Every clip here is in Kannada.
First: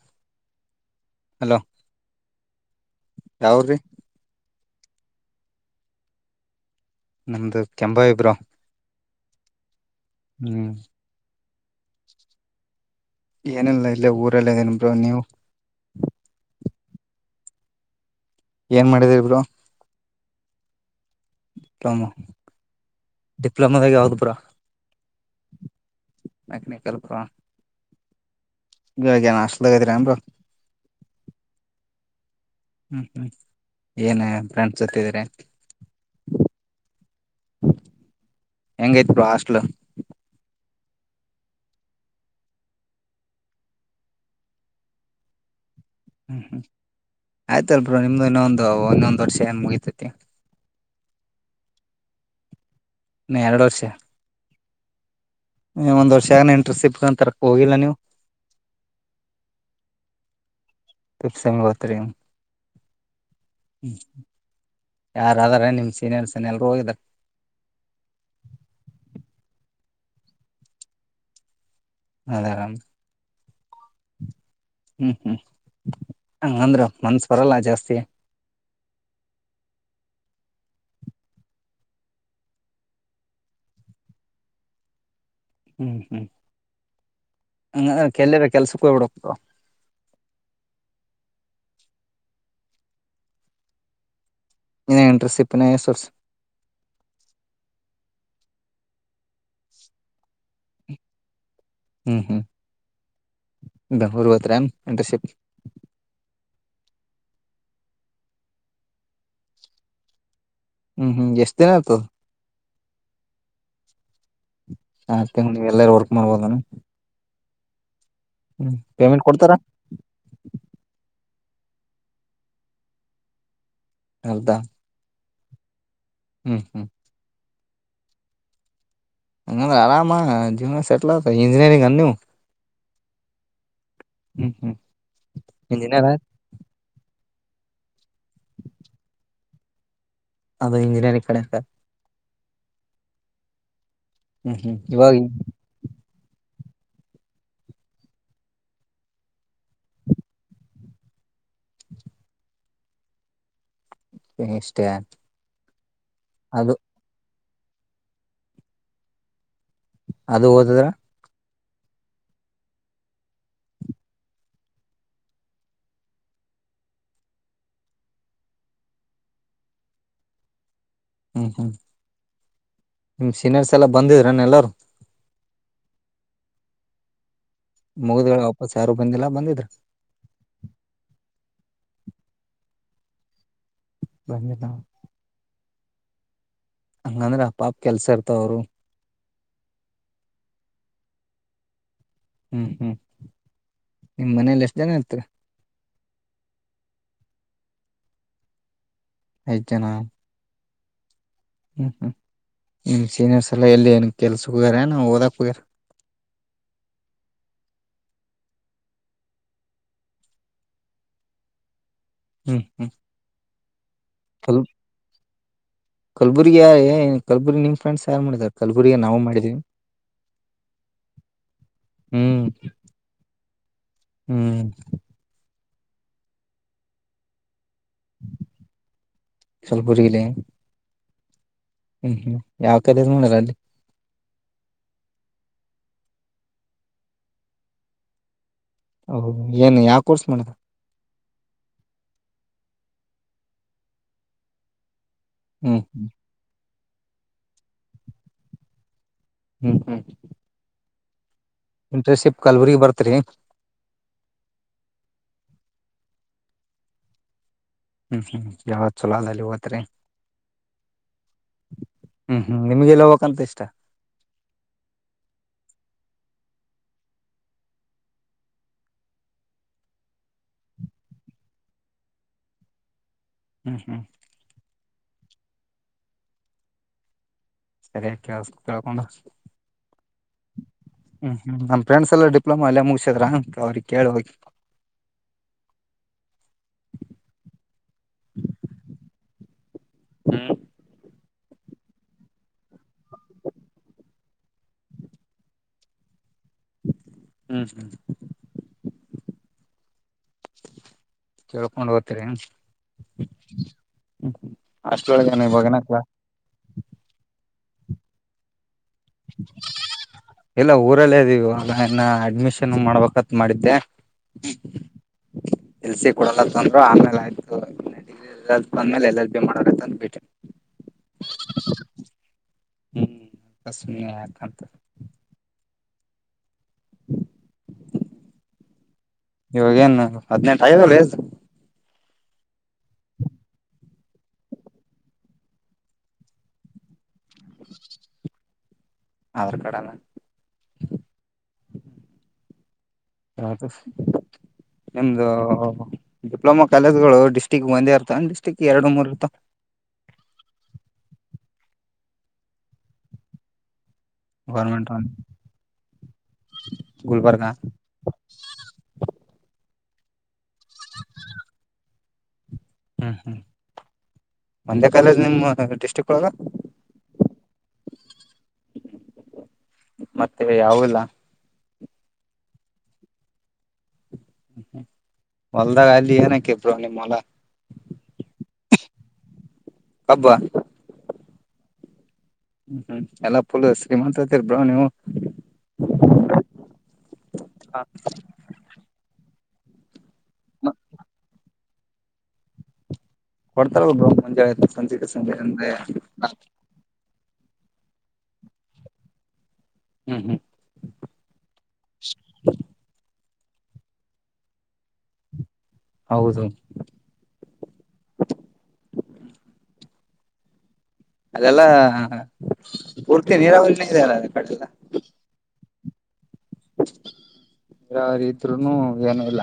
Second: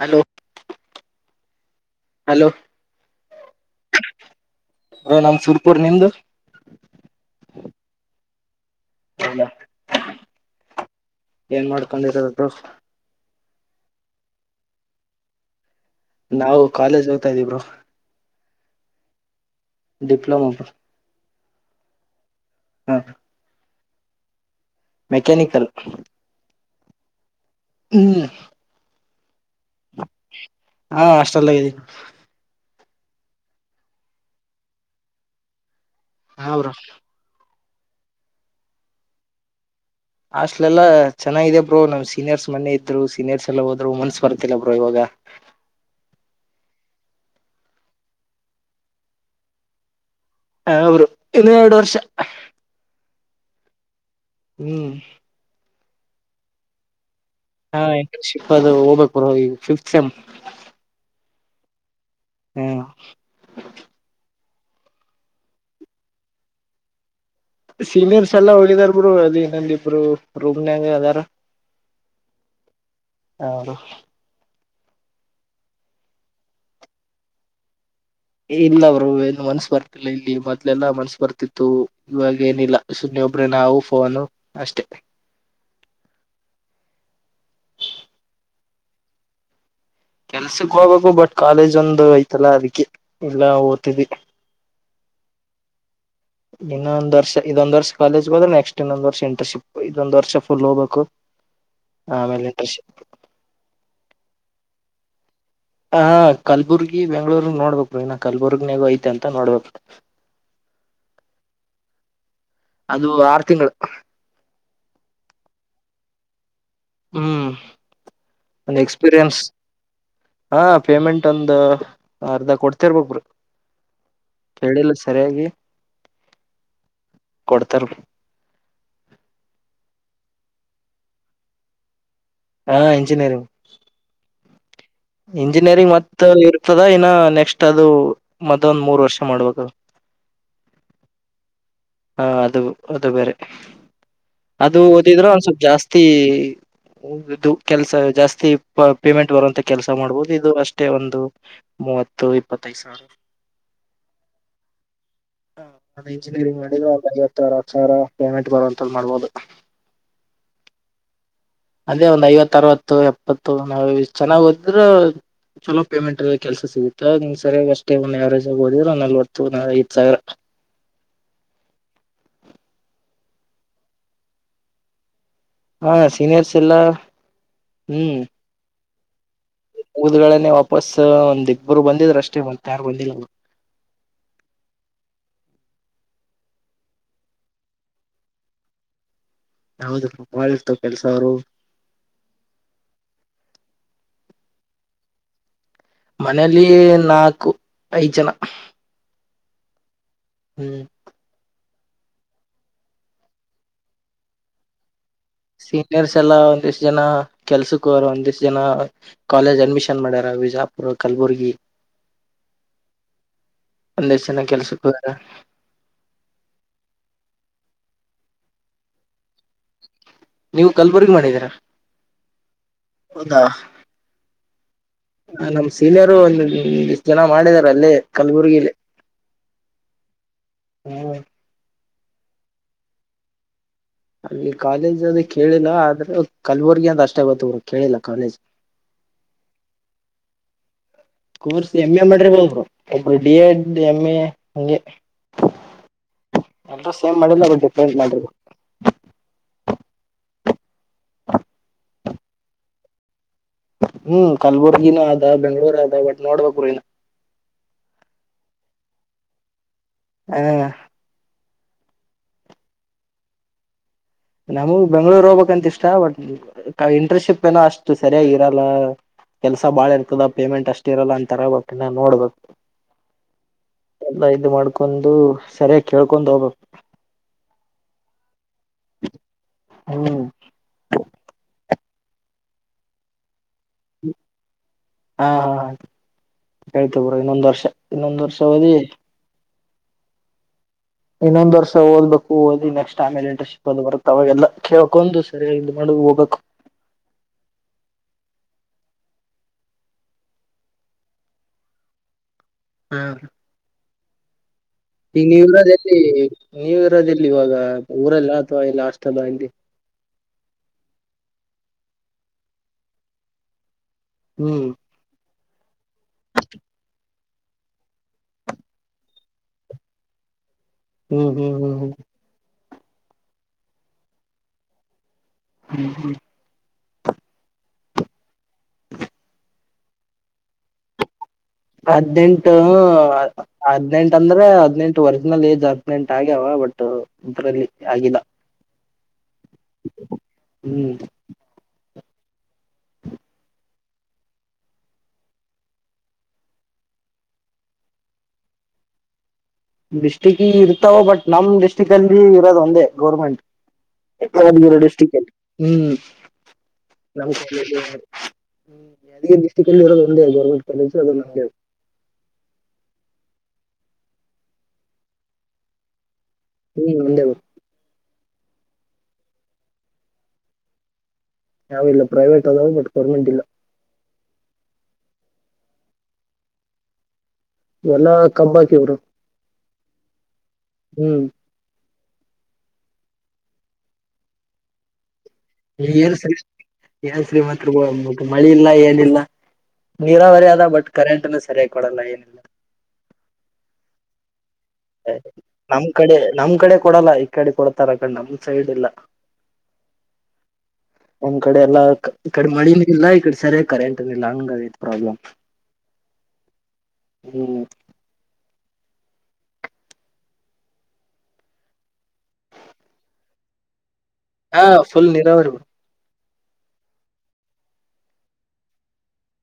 ಹಲೋ ಹಲೋ ಹಲೋ [inaudible] ಯಾವ್ರಿ ಹಲೋ ನಮ್ದು ಸುರ್ಪುರ್ ನಿಮ್ದು ನಮ್ದು ಕೆಂಬಾವಿ ಬ್ರೋ ಹಲೋ [inaudible] ಹ್ಮ್ ಏನ್ ಮಾಡ್ಕೊಂಡಿರೋದು ಬ್ರೋ ಏನಿಲ್ಲಾ ಇಲ್ಲೆ ಊರಲ್ಲಿ ಇದ್ದೀನಿ ಬ್ರೋ ನೀವು ನಾವು ಕಾಲೇಜ್ ಹೋಗ್ತಾ ಇದೀವಿ ಬ್ರೋ ಏನ್ ಮಾಡಿದ್ರೀ ಬ್ರೋ ಡಿಪ್ಲೋಮಾ ಪಾ. ಪ್ಪೊಮೊ [unintelligible] ಹ್ಮಾ. ಡಿಪ್ಲೊಮಾದಾಗ ಯಾವ್ದು ಬ್ರೋ ಮೆಕ್ಯಾನಿಕಲ್ ಹ್ಹ್. ಮೆಕ್ನಿಕಲ್ ಬ್ರೋ ಹ್ಮ್ಮ್. ಈವಾಗೆನ್ ಹಾಸ್ಟೆಲ್ದಾಗ್ ಅದಿರೆನ್ ಬ್ರೋ. ಹಾ ಹಾಸ್ಟೆಲ್ದಾಗ ಅದಿನಿ ಹ್ಮ್ ಹ್ಮ್ ಏನ ಫ್ರೆಂಡ್ಸ್ ಜೊತಿ ಅದೀರ [inaudible] ಹಾ ಬ್ರೋ ಹೆಂಗೈತಿ ಬ್ರೋ ಹಾಸ್ಟಲ. ಹಾಸ್ಟಲ ಎಲ್ಲಾ ಚೆನ್ನಾಗಿದೆ ಬ್ರೋ ನಮ್ ಸೀನಿಯರ್ಸ್ ಮನ್ನೆ ಇದ್ರು ಸೀನಿಯರ್ಸ್ ಎಲ್ಲ ಹೋದ್ರು ಮನ್ಸ ಬರ್ತಿಲ್ಲ ಬ್ರೋ ಇವಾಗ. ಹ್ಮ ಹ್ಮ ಆಯ್ತಲ ಬ್ರೋ ನಿಮ್ದು ಇನ್ನೊಂದು ಇನ್ನೊಂದ ವರ್ಷ ಏನ್ ಮುಗಿತೈತಿ. ಹ ಬ್ರೋ ಇನ್ನ ಎಡ ವರ್ಷ. ಇನ ಎರಡ ವರ್ಷ. ಹ್ಮ. ಒಂದ ವರ್ಷಗ ಏನ್ ಇಂಟರ್ಷಿಪ್ ತುಗೋತಾರ. ಹಾ ಇಂಟರ್ನ್ಶಿಪ್ ಅದು ಹೋಗಬೇಕು ಬ್ರೋ ಈಗ ಫಿಫ್ತ್ ಸೆಮ್. ಫಿಫ್ತ ಸೇಮ್ ಹೋತೀರ ಏನ್ ಹ್ಮ್ ಹ್ಮ ಯಾರ ಅದರ ಏನ್ ನಿಮ್ಮ ಸೀನಿಯರ್ಸ್ನ ಏನ್ ಎಲ್ಲರು ಹೋಗಿದಾರ. ಸೀನಿಯರ್ಸ್ ಎಲ್ಲಾ ಹೋಗಿದಾರ ಬ್ರೋ ಅದೇ ಇನೊಂದ ಇಬ್ರು ರೂಮನ್ಯಾಗ ಅದಾರ. ಅದಾರಣ ಹಾ ರು ಹ್ಮ ಹ್ಮ ಹಂಗಂದ್ರ ಮನ್ಸ್ ಬರಲ್ಲ ಜಾಸ್ತಿ. ಇಲ್ಲ ಬ್ರೋ ಇಲ್ಲೀ ಮನ್ಸ ಬರ್ತಿಲ್ಲ ಇಲ್ಲಿ ಮೊದ್ಲೆಲ್ಲಾ ಮನ್ಸ ಬರ್ತಿತ್ತು. ಇವಾಗ ಏನಿಲ್ಲ ಸುಮ್ನೆ ಒಬ್ರೇ ನಾವು ಫೋನು ಅಷ್ಟೆ. ಹ್ಮ ಹ್ಮ ಹ ಅ ಕೆಲ್ಲೆ ಬೆ ಕೆಲ್ಸಕ್ಕ ಹೋಗ್ಬಿಡಿಕ. ಕೆಲ್ಸಕ ಹೋಗ್ಬೇಕು ಬಟ್ ಕಾಲೇಜ ಒಂದು ಐತಲ್ಲಾ ಅದಕ್ಕೆ ಇಲ್ಲಾ ಓದ್ತಿದ್ವಿ. ಇನ ಎಂಟ್ರೆಸಿಪ್ಪ ಇನ ಎಸ ವರ್ಷ. ಇನ್ನೊಂದ ವರ್ಷ ಇದೊಂದ ವರ್ಷ ಕಾಲೇಜ್ ಹೋದ್ರ ನೆಸ್ಟ್ ಇನೊಂದ ವರ್ಷ ಇಂಟರ್ಶಿಪ್ ಇದೊಂದ ವರ್ಷ ಫುಲ್ ಹೋಗಬೇಕು. ಹ್ಮ ಹ್ಮ ಬೆಂಗಳೂರ ಹೊತ್ತಿರ ಏನ್ ಇಂಟರ್ಶಿಪ್. ಹ ಕಲ್ಬುರ್ಗಿ ಬೆಂಗಳೂರ್ಗ್ ನೋಡ್ಬೇಕ ಇನ್ನ ಕಲ್ಬುರ್ಗ್ನಗ ಐತ ಅಂತ ನೋಡ್ಬೇಕ. ಹ್ಮ ಹ್ಮ ಎಷ್ಟನೇತು ಅದು ಆರ ತಿಂಗಳ. ಆರ ತಿಂಗಳಿಗ ಎಲ್ಲಾ ವರ್ಕ್ ಮಾಡ್ಬೋದ ಏನ. ಹ್ಮ ಒಂದ ಪೇಮೆಂಟ್ ಎಕ್ಸ್ಪಿರಿಯನ್ಸ್. ಕೊಡ್ತಾರ ಹಾ ಪೇಮೆಂಟ್ ಒಂದ ಅರ್ಧ ಕೊಡ್ತಿರ್ಬಕ ಬ್ರೋ. ಅರ್ಧ ಹೇಳಿಲ್ಲ ಸರಿಯಾಗಿ ಹ್ಮ ಹ್ಮ ಕೊಡ್ತಾರ. ಹ್ಮ ಆರಾಮ ಜೀವನ ಸೆಟ್ಲ್ ಆತ ಇಂಜಿನಿಯರಿಂಗ್ ಅನ ನಿವ. ಹ ಇಂಜಿನಿಯರಿಂಗ್ ಹ್ಮ ಹ್ಮ ಇಂಜಿನಿಯರಿಂಗ್ ಮತ್ತ ಇರ್ತದ ಇನ್ನ ನೆಕ್ಸ್ಟ್ ಅದು ಮತ್ತೊಂದ ಮೂರ್ ವರ್ಷ ಮಾಡ್ಬೇಕ. ಅದ ಇಂಜಿನಿಯರಿಂಗ್ ಕಡೆಯಿಂದ ಹಾ ಅದು ಅದು ಬೇರೆ ಹ್ಮ್ ಹ್ಮ್ ಅದು ಓದಿದ್ರ ಒನ್ ಇವಾಗ ಸಪ್ಪ ಜಾಸ್ತಿ. ಹ ಇದು ಕೆಲ್ಸ ಜಾಸ್ತಿ ಪೇಮೆಂಟ್ ಬರುವಂತ ಕೆಲ್ಸ ಮಾಡ್ಬದು ಇದು ಅಷ್ಟೇ ಒಂದು. ಮೂವತ್ತು ಇಪ್ಪತ್ತದ ಸಾರ ಇಷ್ಟೇ ಹ ಅದ ಇಂಜಿನಿಯರಿಂಗ್ ಮಾಡ ಅದು ಐವತ್ತ ಅರವತ್ತ ಸಾವರ ಪೇಮೆಂಟ್ ಬರುವಂತ ಮಾಡ್ಬೋದ. ಅದು ಓದದ್ರ ಅದೇ ಒಂದ್ ಐವತ್ತ ಅರವತ್ತ ಎಪ್ಪತ್ತು ನಾವ ಚೆನ್ನಾಗ ಓದಿದ್ರ. ಚಲೋ ಪೇಮೆಂಟ್ ಅಲ್ಲ ಕೆಲ್ಸ ಸಿಗತ್ತ ನಿ ಸರಿಯ ಅಷ್ಟೇ ಎವರೇಜ್ ಆಗ ಓದಿದ್ರ ಒ ನಲ್ವತ್ತು ಐವತ್ತಸಾವಿರ ಹ್ಮ ಹ್ಮ ನಿಮ್ಮ ಸೀನಿಯರ್ಸ್ ಎಲ್ಲ ಬಂದಿದ್ರನ ಎಲ್ಲರು. ಹಾ ಸೀನಿಯರ್ಸ್ ಎಲ್ಲಾ ಮುಗಿದಗಳೆ ವಾಪಸ್ ಯಾರು ಬಂದಿಲ್ಲ ಬಂದಿದ್ರ್ ಮುಗದಗಳನೆ ವಾಪಸ್ ಒಂದ ಇಬ್ಬರ ಬಂದಿದ್ರು ಅಷ್ಟೇ ಮತ್ತ್ ಯಾರು ಬಂದಿಲ್ಲ ಬಂದಿಲ್ಲಾ ಹಂಗಂದ್ರೆಂಗ ಪಾಪ್ ಕೆಲ್ಸ ಇರ್ತಾವವ್ರು ಹೌದ್ರಿ ಪಾಪ್ ಬಾಳ ಇರ್ತವ ಕೆಲ್ಸ ಅವ್ರು ಹ್ಮ್ ಹ್ಮ್ ನಿಮ್ ಮನೇಲಿ ಎಷ್ಟ ಜನ ಇರತ್ತಿರ್ ಮನೇಲಿ ನಾಕು ಐದ್ ಜನ ಐದ ಜನ್ ಹ್ಮ್ ಹ್ಮ್ ಹ್ಮ್ ನಿಮ್ಮ್ ಸೀನಿಯರ್ಸ್ ಎಲ್ಲ್ ಎಲ್ಲಿ ಏನ್ ಕೆಲ್ಸ ಹೋಗ್ಯಾರೇನ್ ಓದಕ್ ಹೋಗ್ಯಾರ ಸೀನಿಯರ್ಸ್ ಎಲ್ಲಾ ಒಂದಿಷ್ಟ ಜನ ಕೆಲ್ಸಕ್ಕ ಹೋಗ್ಯರ್ ಒಂದಿಷ್ಟ ಜನ ಕಾಲೇಜ್ ಅಡ್ಮಿಷನ್ ಮಾಡ್ಯಾರ ವಿಜಾಪುರ್ ಕಲಬುರ್ಗಿ ಹ್ಮ್ ಹ್ಮ್ ಒಂದಷ್ಟ ಜನ ಕಲ್ ಕೆಲ್ಸಕ್ಕ ಹೋಗ್ಯರ್ ಕಲ್ಬುರ್ಗಿ ಯ ಕಲಬುರಗಿ ನಿಮ್ಮ ಫ್ರೆಂಡ್ಸ್ ಯಾರ ಮಾಡಿದ್ದಾರೆ ಕಲಬುರಗಿ ನಾವು ಮಾಡಿದೀವಿ ನೀವು ಕಲ್ಬುರ್ಗಿ ಮಾಡಿದ್ದೀರಾ ಹ್ಮ್ ಹೌದಾ ಹ್ಮ್ ಹಾ ನಮ್ ಸೀನಿಯರು ಒಂದಿಷ್ಟ್ ಜನ ಮಾಡಿದಾರ ಅಲ್ಲೇ ಕಲಬುರ್ಗಿಲಿ ಕಲ್ಬುರ್ಗಿಲಿ ಹಾ ಹ್ಮ್ ಹ್ಮ್ ಯಾವ್ ಕಾಲೇಜ್ ಮಾಡರ ಅಲ್ಲಿ ಅಲ್ಲಿ ಕಾಲೇಜ್ ಅದ ಕೇಳಿಲ್ಲ ಆದ್ರ ಕಲಬುರ್ಗಿ ಅಂತ ಅಷ್ಟೇ ಗೊತ್ತುಬುಡು ಕೇಳಿಲ್ಲ ಕಾಲೇಜ್ ಹೌದನ್ ಏನ್ ಯಾವ ಕೋರ್ಸ್ ಮಾಡೇನ್ ಕೋರ್ಸ್ ಎಮ್ ಎ ಮಾಡ್ರಿಬಹುದ್ ಒಬ್ಬರ್ ಡಿ ಎಡ್ ಎಮ್ ಎ ಹಂಗೆ ಹ್ಮ್ ಹ್ಮ ಎಲ್ ಸೇಮ್ ಮಾಡಿಲ್ಲ ಬಟ್ ಡಿಫ್ರೆಂಟ್ ಮಾಡಿರ.. ಹ್ಮ್ ಹ್ಮ್ ಇಂಟರ್ನ್ಶಿಪ್ ಕಲ್ಬುರ್ಗಿ ಬರ್ತ್ರಿ ಹ್ಮ್ ಕಲಬುರ್ಗಿನಾದ ಬೆಂಗ್ಳೂರಾದ ಬಟ್ ನೋಡ್ಬೇಕು ಗುರು ಇನ ಹ್ಮ್ ಹ್ಮ್ ಯಾವದ ಚಲೋ ಆದ ಅಲ್ಲಿಗ ಹೋತ್ತಿರಿ ಹ್ ಹ್ಮ್ ಹ್ಮ್ ನಿಮ್ಗೆಲ್ಲ ಹೋಬೇಕ್ಂತ ಇಷ್ಟ ನಮಗು ಬೆಂಗ್ಗಳೂರ್ ಹೋಬೇಕಂತ ಇಷ್ಟ ಬಟ್ ಇಂಟರ್ನ್ಶಿಪ್ ಏನೋ ಅಷ್ಟು ಸರಿಯಾಗಿ ಇರಲ್ಲ ಕೆಲ್ಸ ಬಾಳ ಇರ್ತದ ಪೇಮೆಂಟ್ ಅಷ್ಟ ಇರಲ್ಲ ಅಂತರ ಇನ್ನ್ ನೋಡ್ಬೇಕ ಹ್ಮ್ ಹ್ಮ್ ಎಲ್ಲ ಇದು ಮಾಡ್ಕೊಂಡು ಸರಿಯಾಗಿ ಕೇಳ್ಕೊಂಡ್ ಹೋಬೇಕ್ ಸರಿಯಾಗ ಕೇಳಸ್ ಕೇಳ್ಕೊಂಡು ಹ್ಮ್ ಹ್ಮ್ ಹ್ಮ್ ನಮ್ ಫ್ರೆಂಡ್ಸ್ ಎಲ್ಲ ಡಿಪ್ಲೊಮಾ ಎಲ್ಲೇ ಮುಗಸಿದ್ರ ಅವ್ರಿಗ್ ಕೇಳ ಹೋಗಿ ಹ್ ಹ್ ಹೇಳ್ತಿವ್ ಬ್ರೋ ಇನ್ನೊಂದ್ ವರ್ಷ ಇನ್ನೊಂದ್ ವರ್ಷ ಓದಿ ಇನ್ನೊಂದ ವರ್ಷ ಓದಬೇಕು ಓದಿ ನೆಕ್ಸ್ಟ್ ಆಮೇಲ ಇಂಟರ್ಶಿಪ್ ಅದು ಬರುತ್ತ್ ಅವಾಗೆಲ್ಲ ಕೇಳಕೋಂದ ಸರಿಯಾಗಿ ಇದ್ ಮಾಡಿ ಹೋಬೇಕ್ ಹ್ಮ್ ಹ್ಮ್ ಕೇಳ್ಕೊಂಡ್ ಹೋತ್ತಿರ್ ಹ್ಮಾ ಈ ನೀವ ಅಷ್ಟೊಳಗೇನ ಇವಾಗನ ಇರೋದೆಲ್ಲಿ ಕ್ಲಾಸ್ ನೀವ ಇರೋದೆಲ್ಲಿ ಇವಾಗ ಊರಲ್ಲ ಅಥವಾ ಇಲ್ಲ ಹಾಷ್ಟಲ ಇಲ್ಲಿ ಇಲ್ಲ ಊರಲ್ಲೇ ಇದ್ದೀವಾಗ ಇನ್ನ ಅಡ್ಮಿಷನ್ ಮಾಡ್ಬೇಕತ ಮಾಡಿದ್ದೆ. ಹ್ಮ್ ಎಲ್ಸಿ ಕೊಡಲ್ಲ ಅಂತ ಅಂದ್ರ ಆಮೇಲ ಆಯ್ತ [unintelligible] ಎಲ್ಲ ಬಂದ್ಮೇಲೆ ಎಲ್ ಎಲ್ ಬಿ ಮಾಡೋನಂತ ಬಿಟ್ಟೆ. ಹ್ಮ ಹ್ಮ ಹ್ಮ ಹ್ಮ ಹ್ಮ ಸುಮ್ನೆ ಯಾಕ ಅಂತ. ಹ್ಮ ಹ್ಮ [inaudible] ಇವಾಗೇನ ಹದಿನಂಟ ಆಗಿವಲ್ಲ ಏಜ್. ಹದ್ನೆಂಟ ಹದ್ನೆಂಟ ಅಂದ್ರ ಹದ್ನೆಂಟ ಒರಿಜಿನಲ್ ಏಜ್ ಹದ್ನೆಂಟ ಆಗ್ಯವ ಒಟ್ಟ. ಇದರಲ್ಲಿ ಆಗಿಲ್ಲ ಆಧಾರ್ ಕಾರ್ಡ್ ಹ್ಮ [unintelligible] ನಿಮ್ದ ಡಿಪ್ಲೊಮಾ ಕಾಲೇಜ್ ಗಳ ಡಿಸ್ಟ್ರಿಕ್ ಒಂದೇ ಇರ್ತವ ಡಿಸ್ಟ್ರಿಕ್ ಎರಡು ಮೂರ್ ಇರ್ತವ. ಡಿಸ್ಟಿಕ್ ಗ ಇರ್ತಾವ ಬಟ್ ನಮ್ಮ ಡಿಸ್ಟಿಕ್ ಅಲ್ಲಿ ಇರೋದ ಒಂದೇ ಗೌರ್ಮೆಂಟ್. [unintelligible] ಗೌರ್ಮೆಂಟ್ ಡಿಸ್ಟ್ರಿಕ್ ಅಲ್ಲಿ ಹ್ಮ ಗುಲ್ಬರ್ಗ [unintelligible] ಯಾದಗಿರಿ ಡಿಸ್ಟಿಕ್ ಅಲ್ಲಿ ಇರೋದ ಒಂದೇ ಗೌರ್ಮೆಂಟ್ ಕಾಲೇಜ [unintelligible] ಹ್ಮ ಹ್ಮ ಒಂದೇ ಕಾಲೇಜ್ ನಿಮ್ಮ ಡಿಸ್ಟ್ರಿಕ್ ಒಳಗ ಹ್ಮ ಒಂದೇ ಮತ್ತೆ ಯಾವಿಲ್ಲ. ಯಾವು ಇಲ್ಲ ಪ್ರೈವೇಟ್ ಅದಾವ ಬಟ್ ಗರ್ಮೆಂಟ್ ಇಲ್ಲ. ಹೊಲ್ದಾಗ ಅಲ್ಲಿ ಏನಕ್ಕೆೆಬ್ರ ನಿಮ್ಮ ಹೊಲ. ಎಲ್ಲಾ ಕಬ್ಬ ಆಕಿವ ಬ್ರೋ. ಕಬ್ಬಾ ಹ್ಮ. ಹ್ಮ ಎಲ್ಲಾ ಫುಲ್ ಶ್ರೀಮಂತ ಅದಿರ ಬ್ರೋ ನೀವು. ನೀ ಏನ್ ಸರಿ ಏನ ಶ್ರೀಮಂತ ಬ್ರ ಮಳಿ ಇಲ್ಲ ಏನಿಲ್ಲ. ನೀರಾವರಿ ಅದ ಬಟ್ ಕರೆಂಟ್ನ ಸರಿಯಾಗಿ ಕೊಡಲ್ಲ ಏನಿಲ್ಲ. ಕೊಡ್ತಾರ ಬ್ರ ಮುಂಜಾಳೆ ಎದ್ದ ಎ ನಮ್ಮ ಕಡೆ ನಮ್ಮ ಕಡೆ ಕೊಡಲ್ಲ ಈ ಕಡೆ ಕೊಡ್ತಾರ ಅಕ ನಮ ಸೈಡ್ ಇಲ್ಲ. ಹ್ಮ ಹ್ಮ ನಮ್ಮ ಕಡೆ ಎಲ್ಲಕ ಈಕಡೆ ಮಳಿನು ಇಲ್ಲ ಈಕಡೆ ಸರಿ ಕರೆಂಟ್ ಇಲ್ಲ ಹಂಗ ಅಗೆತ ಪ್ರಾಬ್ಲಮ್. ಹೌದು. ಹ್ಞೂ. ಅದೆಲ್ಲಾ ಪೂರ್ತಿ ನೀರಾವರಿನ ಇದ. ಹಾ ಫುಲ್ ನೀರಾವರಿ. ಬರಾವರ ಇದ್ರುನು ಏನು ಇಲ್ಲ.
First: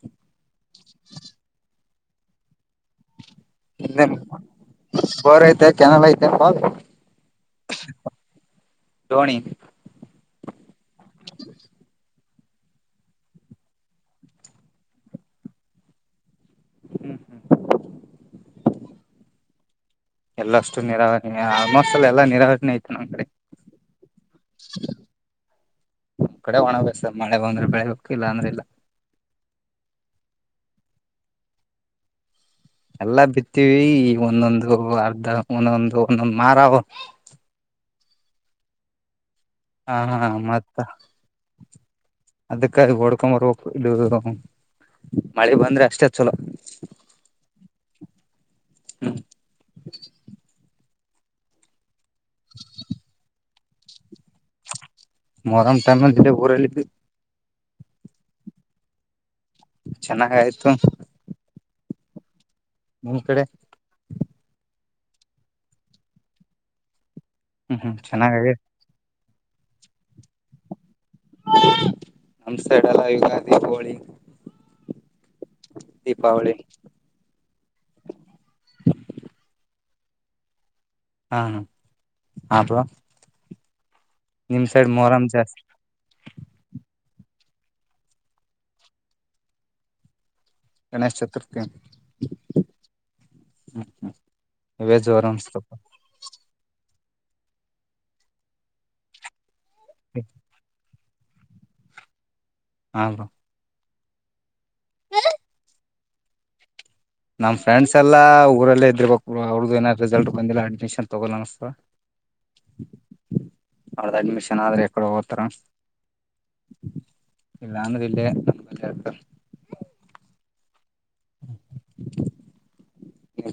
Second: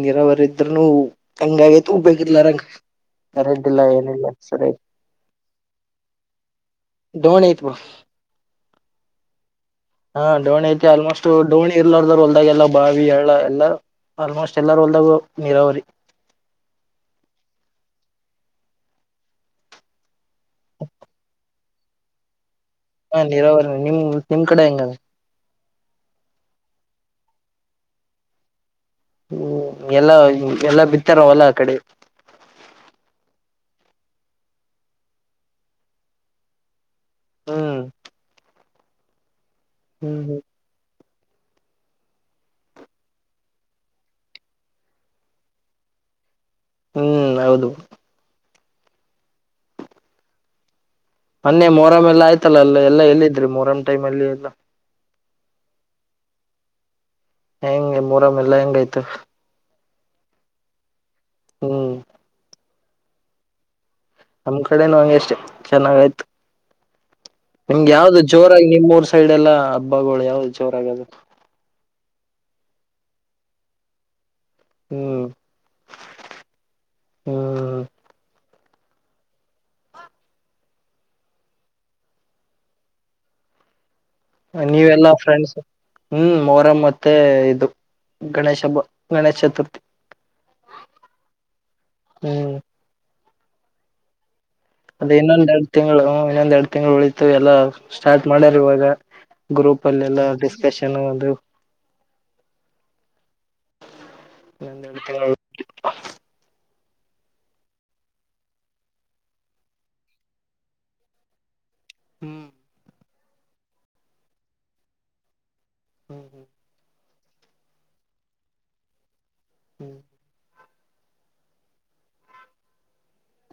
ನೀರಾವರಿ ಇದ್ರನು ಹಂಗಗೈತ ಉಬ್ಬಯ ಇರ್ಲಾರಂಗ ಇಣ್ಣೆನ ಬೋರ್ ಐತೆ ಕೆನಲ್ ಐತೆ. ದೋಣಿ ಐತ್ವ ಧೋಣಿ ಹಾ ಡೋಣಿ ಐತೆ ಆಲ್ಮೋಸ್ಟ್ ಡೋಣಿ ಇರ್ಲಾರದರ ಹೊಲ್ದಾಗ ಎಲ್ಲ ಬಾವಿ ಹಳ್ಳ ಎಲ್ಲಾ ಆಲ್ಮೋಸ್ಟ್ ಎಲ್ಲರ ಒಲ್ದಾಗೂ ನೀರಾವರಿ ಹ್ಮ ಹ್ಮ ಎಲ್ಲಷ್ಟು ನೀರಾವರಿನೇ ಆಲ್ಮೋಸ್ಟ್ ಆಲ್ ಎಲ್ಲಾ ನೀರಾವರಿನೇ ಐತಿ. ಹಾ ನೀರಾವರಿನೇ ನಿಮ್ ನಿಮ್ ಕಡೆ ಹೆಂಗಾನ. ನಮ್ ಕಡೆ ಒಣಬೇಸಾಯ ಮಳೆ ಬಂದ್ರೆ ಬೆಳಿಬೇಕು ಇಲ್ಲಂದ್ರೆ ಇಲ್ಲ. ಹ್ಮ್ ಎಲ್ಲಾ ಎಲ್ಲಾ ಬಿತ್ತಾರ ವಲ ಆ ಕಡಿ. ಎಲ್ಲಾ ಬಿತ್ತವಿ ಈಗ್ ಒಂದೊಂದು ಅರ್ಧ ಒಂದೊಂದು ಒಂದೊಂದು ಮಾರಾ ಹ್ಮ್ ಹಾ ಹಾ ಮತ್ತ. ಅದಕ್ಕ ಅಲಿಗಿ ಓಡ್ಕೊಂಬರ್ಬೇಕು ಇದು [unintelligible] ಮಳಿ ಬಂದ್ರೆ ಅಷ್ಟೇ ಚಲೋ. ಹ್ಮ್ ಹೌದು. ಹ್ಮ್ ಮನ್ನೆ ಮೊಹರಂ ಎಲ್ಲ ಆಯ್ತಲ್ಲ ಅಲ್ಲ ಎಲ್ಲ ಎಲ್ಲಿ ಇದ್ರಿ ಮೊಹರಂ ಟೈಮಲ್ಲಿ ಎಲ್ಲ. ಮರಂ ಟೈಮಲ್ಲಿ [unintelligible] ಊರಲ್ಲಿ ಇದ್ವಿ. ಹೆಂಗೆ ಮೂರಮ್ಮ ಎಲ್ಲಾ ಹೆಂಗ ಆಯ್ತು. ಚೆನ್ನಾಗಾಯ್ತು. ಹ್ಮ್ ನಿಮ್ ಕಡೆ. ನಮ್ಮ್ ಕಡೆನು ಹಂಗೆ ಅಷ್ಟೆ ಚೆನ್ನಾಗ ಆಯ್ತು. ಹ್ಮ್ ನಿಮ್ಗೆ ಹ್ಮ್ ಯಾವ್ದ ಚೆನ್ನಾಗಾಗಿ ಜೋರಾಗಿ ನಿಮ್ ಊರ್ ಸೈಡ್ ಎಲ್ಲಾ ಹಬ್ಬಗಳು ಯಾವ್ದು ಜೋರ ಆಗದು. ನಮ್ಸೈಡ್ ಎಲ್ಲ ಯುಗಾದೀಪವಳಿ. ಹ್ಮ್ ದೀಪಾವಳಿ. ಹ್ಮ್ ಹಾ ಹಾ [unintelligible] ನಿಮ್ ಸೈಡ್ ನೀವೆಲ್ಲಾ ಮೊಹರಂ ಫ್ರೆಂಡ್ಸ್. ಜಾಸ್ತಿ ಹ್ಮ್ ಮೋರಂ ಮತ್ತೆ ಇದು ಗಣೇಶ ಹಬ್ಬ ಗಣೇಶ ಚತುರ್ಥಿ. ಗಣೇಶ ಚತುರ್ಥಿಯ ಹ್ಮ್ ಹ್ಮ್ ಹ್ಮ್. ಅದ ಇನ್ನೊಂದೆರಡು ತಿಂಗಳು ಇನ್ನೊಂದ್ ಎರಡ್ ತಿಂಗಳು ಉಳಿತು ಎಲ್ಲಾ ಸ್ಟಾರ್ಟ್ ಮಾಡ್ಯಾರ ಇವಾಗ. ಗ್ರೂಪ್ ಅಲ್ಲ ಎಲ್ಲ ಡಿಸ್ಕಷನ್ ಅದು. ಹ ಹ [unintelligible] ನಮ್ಮ ಫ್ರೆಂಡ್ಸ್ ಎಲ್ಲ ಊರಲ್ಲೇ ಇದಿರ್ಬೇಕು ಅವ್ರದಿನ್ನ ರಿಸಲ್ಟ್ ಬಂದಿಲ್ಲ ಅಡ್ಮಿಷನ್ ತಗೋಲ್ಲ ಅನ್ಸ್ತದ. ಅವ್ರ್ದ ಅಡ್ಮಿಷನ್ ಆದ್ರ ಎಕಡೆ ಹೋಗೋತಾರ. ಹ್ಞೂ ಇಲ್ಲಾಂದ್ರ ಇಲ್ಲೆ ನನಬಲ್ಲೇ ಇರ್ತಾರೆ. ಹ್ಮ್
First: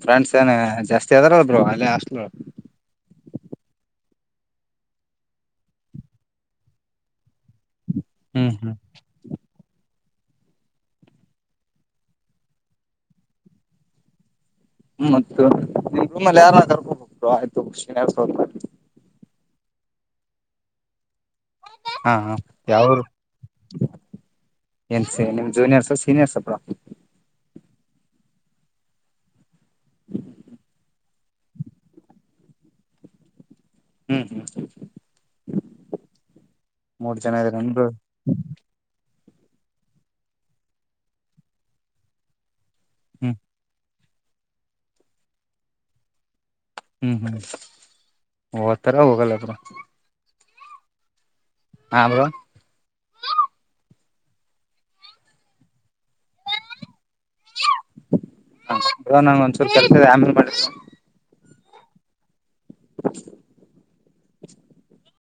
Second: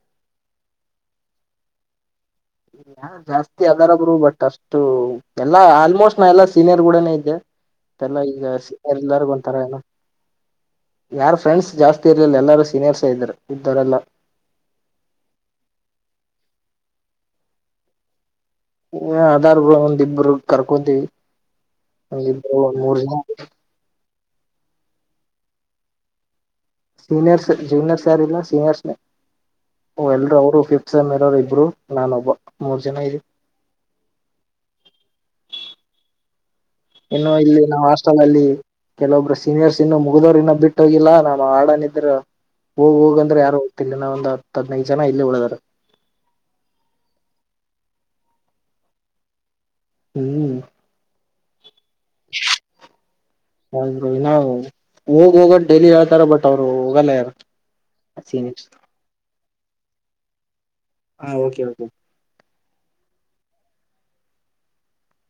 ಫ್ರೆಂಡ್ಸ್ ಏನ ಜಾಸ್ತಿ ಅದಾರ ಅಲ್ರು ಅಲ್ಲೇ ಆಷ್ಟ್ಲು ಹಾ ಜಾಸ್ತಿ ಅದಾರಬ್ರು ಬಟ್ ಅಷ್ಟು ಎಲ್ಲಾ ಆಲ್ಮೋಸ್ಟ್ ನಾ ಎಲ್ಲಾ ಸೀನಿಯರ್ ಗೂಡನೇ ಇದ್ದೆ ಮೆಲ್ಲಾ ಈಗ ಹ್ಮ್ ಹ್ಮ್ ಸೀನಿಯರ್ ಎಲ್ಲಾರೂ ಬೊಂತಾರೆ ಎಲ್ಲಾ. ಯಾರ ಫ್ರೆಂಡ್ಸ್ ಜಾಸ್ತಿ ಇರ್ಲಿಲ್ಲ ಎಲ್ಲಾರೂ ಸೀನಿಯರ್ಸ್ ಇದ್ದರು ಇದ್ದವರೆಲ್ಲ. ಹ್ಮ್ ಮತ್ತ ನಿಮ್ ರೂಮಲೆ ಯಾರರ್ಬಬೇಕರು ಆಯ್ತು ಸೀನಿಯರ್ಸ್ ಹೆ ಅದಾರ್ ಒಂದಿಬ್ಬರು ಕರ್ಕೊಂತೀವಿ ಹಾ ಹಾ ಒಂದಿಬ್ರು ಒಂದ್ ಯಾವ್ ಮೂರ್ ಊರು ಜನ. ಏನ್ ಸ ನಿಮ್ ಜೂನಿಯರ್ಸ್ ಸೀನಿಯರ್ಸಾ ಬ್ರೊ. ಸೀನಿಯರ್ಸ್ ಜೂನಿಯರ್ಸ್ ಯಾರಿಲ್ಲ ಸೀನಿಯರ್ಸ್ನೆ ಓ ಎಲ್ರೂ ಅವರು ಫಿಫ್ತ್ ಸೆಂ ಇರೋರು ಇಬ್ರು. ನಾನ ಒಬ್ಬ ಮೂರ್ ಜನ ಇದಿವಿ. ಹ್ಮ್ ಹ್ಮ್ ಹ್ಮ್ ಇನ್ನು ಇಲ್ಲಿ ನಾವು ಅಷ್ಟ [unintelligible] ಲ್ಲಿ ಕೆಲವೊಬ್ರು ಸೀನಿಯರ್ಸ್ ಇನ್ನು ಮುಗಿದೋರು ಇನ್ನೊ ಬಿಟ್ಟ ಹೋಗಿಲ್ಲಾ ನಾ ಆಡನಿದ್ರು ಹೋಗ್ ಹೋಗ ಹ್ಮ್ ಅಂದ್ರೆ ಯಾರು ಹೋಗ್ತಿಲ್ಲಾ ಒಂದ ಹತ್ತ ಹದ್ನೈದ ಜನ ಇಲ್ಲಿ ಉಳದಾರ. ಹ್ಮ್, ಹ್ಮ್ ಹೊತರ ಹೋಗಲ್ಲ ಹ್ಮ್, ಹ [inaudible] ಹೌ [unintelligible] ನಾವು ಹೋಗ ಹೋಗ ಡೈಲಿ ಹೇಳ್ತಾರ ಬಟ್ ಅವ್ರು ಹೋಗಲ್ಲ ಆಗ್ತಾರೆ. ಹ ನಂಗ ಒಂದ್ಸೂರು ಕರ್ತ ಆಮೇಲೆ ಮಾಡ [unintelligible] ಹಾ, ಓಕೆ ಓಕೆ [unintelligible]